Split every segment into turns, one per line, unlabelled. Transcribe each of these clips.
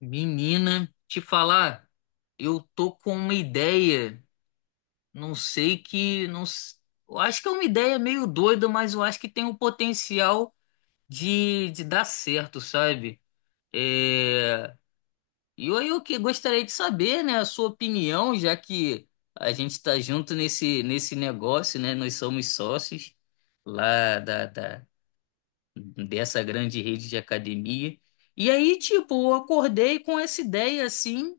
Menina, te falar, eu tô com uma ideia, não sei que, não, eu acho que é uma ideia meio doida, mas eu acho que tem o potencial de dar certo, sabe? É, e eu que gostaria de saber, né, a sua opinião, já que a gente tá junto nesse negócio, né? Nós somos sócios lá dessa grande rede de academia. E aí, tipo, eu acordei com essa ideia assim,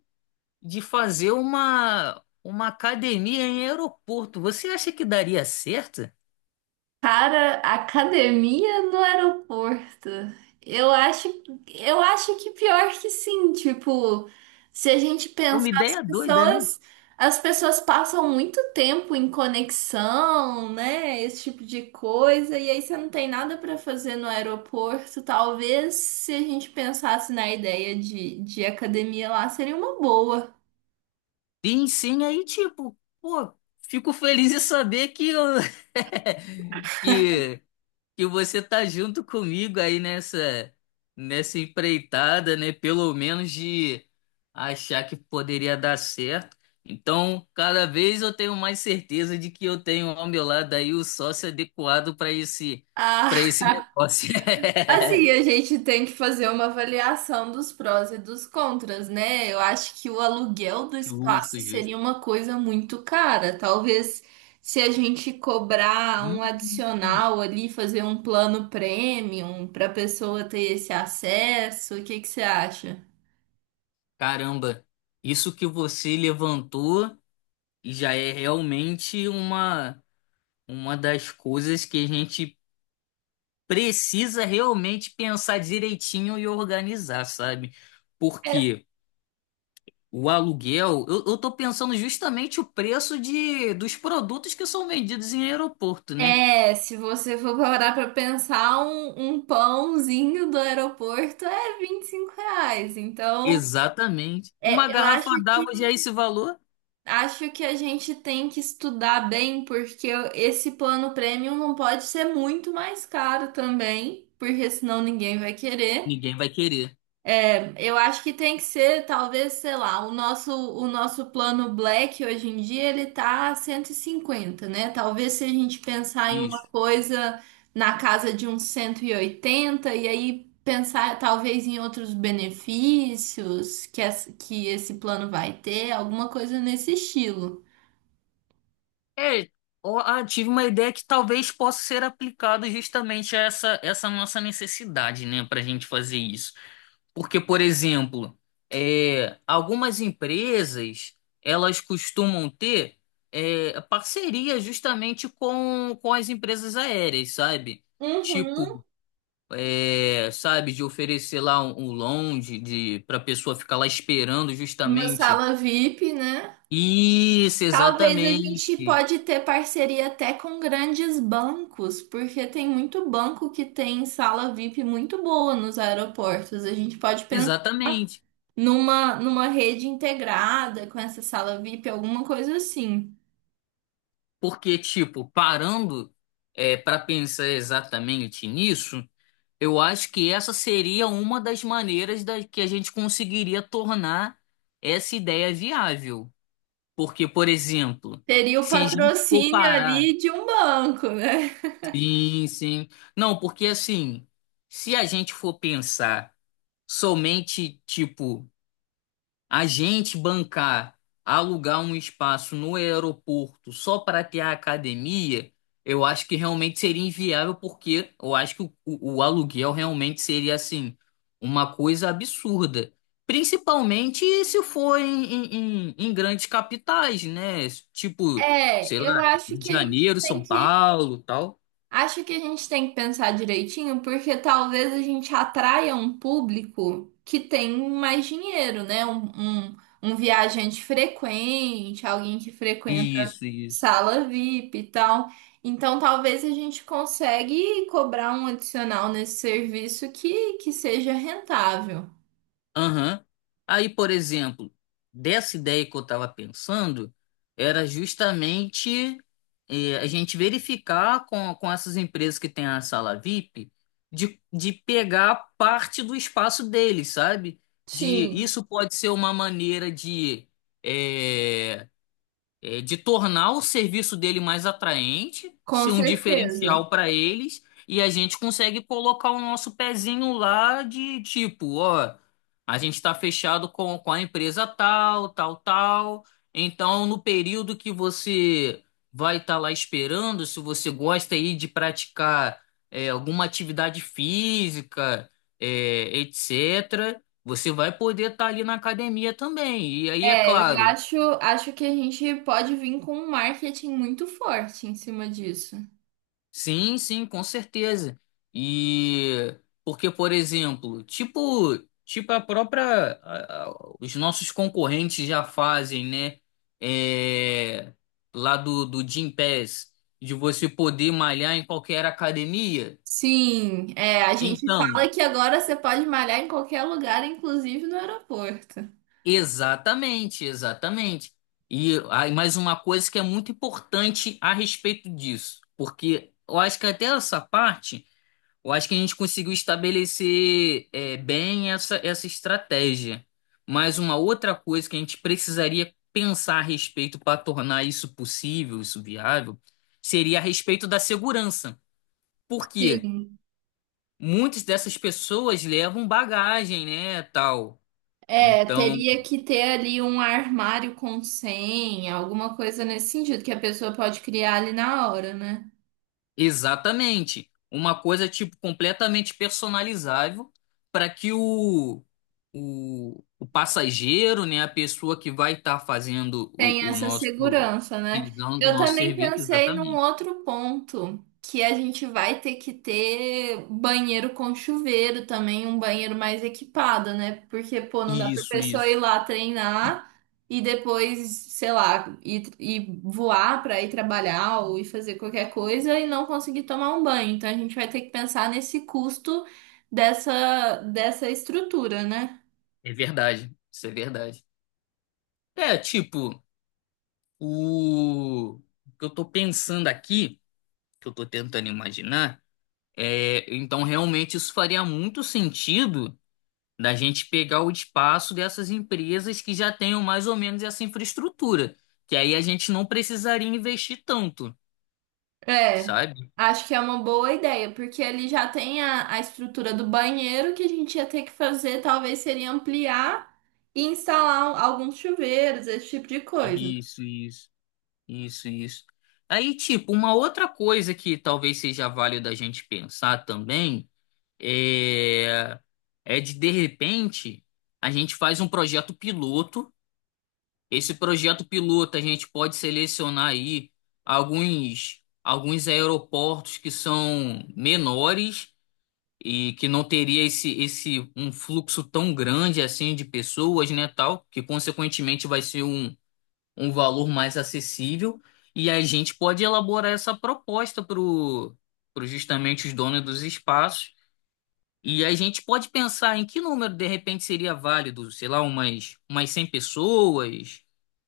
de fazer uma academia em aeroporto. Você acha que daria certo? É
Cara, academia no aeroporto. Eu acho, eu acho que pior que sim, tipo, se a gente pensar,
uma
as
ideia doida, né?
pessoas, as pessoas passam muito tempo em conexão, né? Esse tipo de coisa, e aí você não tem nada pra fazer no aeroporto. Talvez se a gente pensasse na ideia de academia lá, seria uma boa.
Sim, sim, aí tipo, pô, fico feliz em saber que eu, que que você tá junto comigo aí nessa empreitada, né? Pelo menos de achar que poderia dar certo. Então, cada vez eu tenho mais certeza de que eu tenho ao meu lado aí o sócio adequado para
Ah,
esse negócio.
assim, a gente tem que fazer uma avaliação dos prós e dos contras, né? Eu acho que o aluguel do
Justo,
espaço
justo.
seria uma coisa muito cara. Talvez se a gente cobrar um
Hum,
adicional ali, fazer um plano premium para a pessoa ter esse acesso, o que que você acha?
caramba, isso que você levantou já é realmente uma das coisas que a gente precisa realmente pensar direitinho e organizar, sabe? Porque o aluguel, eu tô pensando justamente o preço dos produtos que são vendidos em aeroporto, né?
É, se você for parar para pensar, um pãozinho do aeroporto é R$ 25. Então,
Exatamente. Uma
é, eu
garrafa
acho que
d'água já é esse valor?
acho que a gente tem que estudar bem, porque esse plano premium não pode ser muito mais caro também, porque senão ninguém vai querer.
Ninguém vai querer.
Eu acho que tem que ser, talvez, sei lá, o nosso plano Black hoje em dia ele tá 150, né? Talvez se a gente pensar em uma
Isso.
coisa na casa de uns 180 e aí pensar talvez em outros benefícios que, que esse plano vai ter, alguma coisa nesse estilo.
É, ó, ah, tive uma ideia que talvez possa ser aplicado justamente a essa nossa necessidade, né, para a gente fazer isso. Porque, por exemplo, é, algumas empresas elas costumam ter é, parceria justamente com as empresas aéreas, sabe?
Uhum.
Tipo, é, sabe, de oferecer lá um lounge de, para a pessoa ficar lá esperando
Uma
justamente.
sala VIP, né?
Isso,
Talvez a gente
exatamente.
pode ter parceria até com grandes bancos, porque tem muito banco que tem sala VIP muito boa nos aeroportos. A gente pode pensar
Exatamente.
numa rede integrada com essa sala VIP, alguma coisa assim.
Porque, tipo, parando é, para pensar exatamente nisso. Eu acho que essa seria uma das maneiras da, que a gente conseguiria tornar essa ideia viável. Porque, por exemplo,
Teria o
se a gente for
patrocínio
parar.
ali de um banco, né?
Sim, sim. Não, porque assim, se a gente for pensar somente, tipo, a gente bancar, alugar um espaço no aeroporto só para ter a academia, eu acho que realmente seria inviável, porque eu acho que o aluguel realmente seria assim, uma coisa absurda. Principalmente se for em, em grandes capitais, né? Tipo,
É,
sei lá,
eu acho
Rio de
que a gente
Janeiro,
tem
São
que
Paulo, tal.
Acho que a gente tem que pensar direitinho, porque talvez a gente atraia um público que tem mais dinheiro, né? Um viajante frequente, alguém que frequenta
Isso, isso.
sala VIP e tal. Então, talvez a gente consiga cobrar um adicional nesse serviço que seja rentável.
Aham. Aí, por exemplo, dessa ideia que eu estava pensando, era justamente eh, a gente verificar com essas empresas que têm a sala VIP de pegar parte do espaço deles, sabe? De,
Sim,
isso pode ser uma maneira de eh, é, de tornar o serviço dele mais atraente,
com
ser um
certeza.
diferencial para eles, e a gente consegue colocar o nosso pezinho lá de tipo, ó, a gente está fechado com a empresa tal, tal, tal. Então, no período que você vai estar lá esperando, se você gosta aí de praticar é, alguma atividade física, é, etc., você vai poder estar ali na academia também. E aí, é
É, eu
claro.
acho, acho que a gente pode vir com um marketing muito forte em cima disso.
Sim, sim, com certeza. E porque, por exemplo, tipo, tipo a própria, a- os nossos concorrentes já fazem, né? É, lá do Gym Pass, de você poder malhar em qualquer academia.
Sim, é, a gente
Então,
fala que agora você pode malhar em qualquer lugar, inclusive no aeroporto.
exatamente, exatamente. E aí, mais uma coisa que é muito importante a respeito disso, porque eu acho que até essa parte. Eu acho que a gente conseguiu estabelecer é, bem essa estratégia. Mas uma outra coisa que a gente precisaria pensar a respeito para tornar isso possível, isso viável, seria a respeito da segurança. Porque
Sim.
muitas dessas pessoas levam bagagem, né, tal.
É,
Então,
teria que ter ali um armário com senha, alguma coisa nesse sentido que a pessoa pode criar ali na hora, né?
exatamente. Uma coisa tipo completamente personalizável para que o passageiro, né, a pessoa que vai estar fazendo
Tem
o
essa
nosso,
segurança, né?
utilizando o
Eu
nosso
também
serviço,
pensei num
exatamente.
outro ponto, que a gente vai ter que ter banheiro com chuveiro também, um banheiro mais equipado, né? Porque, pô, não dá pra
Isso,
pessoa
isso.
ir lá treinar e depois, sei lá, ir voar pra ir trabalhar ou ir fazer qualquer coisa e não conseguir tomar um banho. Então a gente vai ter que pensar nesse custo dessa estrutura, né?
É verdade. Isso é verdade. É, tipo, o que eu tô pensando aqui, que eu tô tentando imaginar, é, então realmente isso faria muito sentido da gente pegar o espaço dessas empresas que já tenham mais ou menos essa infraestrutura, que aí a gente não precisaria investir tanto,
É,
sabe?
acho que é uma boa ideia, porque ele já tem a estrutura do banheiro que a gente ia ter que fazer, talvez seria ampliar e instalar um, alguns chuveiros, esse tipo de coisa.
Isso, isso, isso, isso. Aí, tipo, uma outra coisa que talvez seja válida a gente pensar também é, é de repente, a gente faz um projeto piloto. Esse projeto piloto a gente pode selecionar aí alguns aeroportos que são menores e que não teria esse um fluxo tão grande assim de pessoas, né, tal, que consequentemente vai ser um, um valor mais acessível e a gente pode elaborar essa proposta para pro justamente os donos dos espaços e a gente pode pensar em que número de repente seria válido, sei lá, umas 100 pessoas,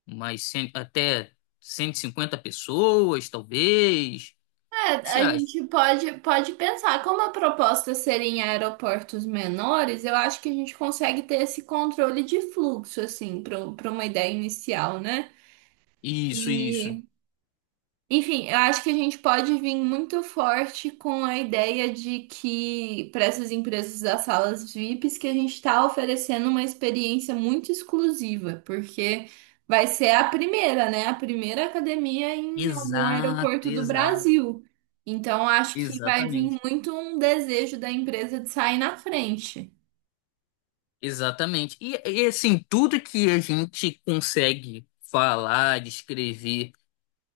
umas 100, até 150 pessoas, talvez. O
É,
que que você
a
acha?
gente pode pensar, como a proposta seria em aeroportos menores, eu acho que a gente consegue ter esse controle de fluxo, assim, para uma ideia inicial, né?
Isso, isso.
e Enfim, eu acho que a gente pode vir muito forte com a ideia de que para essas empresas das salas VIPs que a gente está oferecendo uma experiência muito exclusiva, porque vai ser a primeira, né? A primeira academia em algum
Exato,
aeroporto do
exato.
Brasil. Então, acho que vai vir
Exatamente,
muito um desejo da empresa de sair na frente.
exatamente. E, assim, tudo que a gente consegue falar, descrever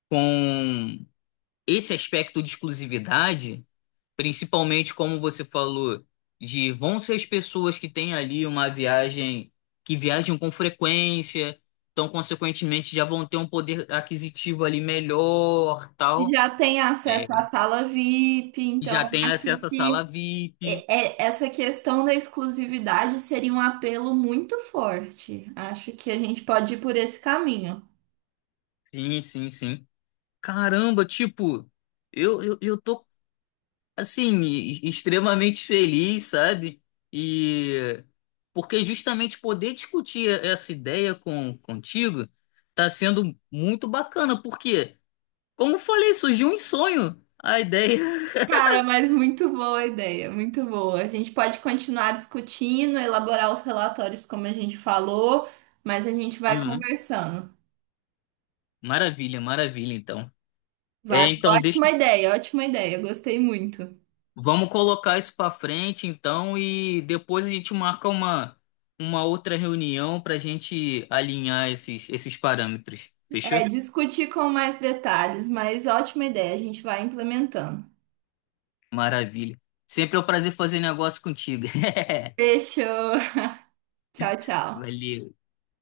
com esse aspecto de exclusividade, principalmente como você falou, de vão ser as pessoas que têm ali uma viagem, que viajam com frequência, então, consequentemente, já vão ter um poder aquisitivo ali melhor,
Que
tal.
já tem acesso à
É.
sala VIP,
Já
então
tem
acho
acesso à sala
que
VIP.
É- é- Essa questão da exclusividade seria um apelo muito forte. Acho que a gente pode ir por esse caminho.
Sim, sim, sim. Caramba, tipo. Eu tô assim, extremamente feliz, sabe? E porque justamente poder discutir essa ideia com contigo tá sendo muito bacana, porque, como eu falei, surgiu um sonho, a ideia.
Cara, mas muito boa a ideia, muito boa. A gente pode continuar discutindo, elaborar os relatórios como a gente falou, mas a gente vai
Uhum.
conversando.
Maravilha, maravilha, então. É,
Vale,
então deixa,
ótima ideia, gostei muito.
vamos colocar isso pra frente, então, e depois a gente marca uma outra reunião pra gente alinhar esses parâmetros. Fechou?
É, discutir com mais detalhes, mas ótima ideia, a gente vai implementando.
Maravilha. Sempre é um prazer fazer negócio contigo.
Fechou. Tchau, tchau.
Valeu.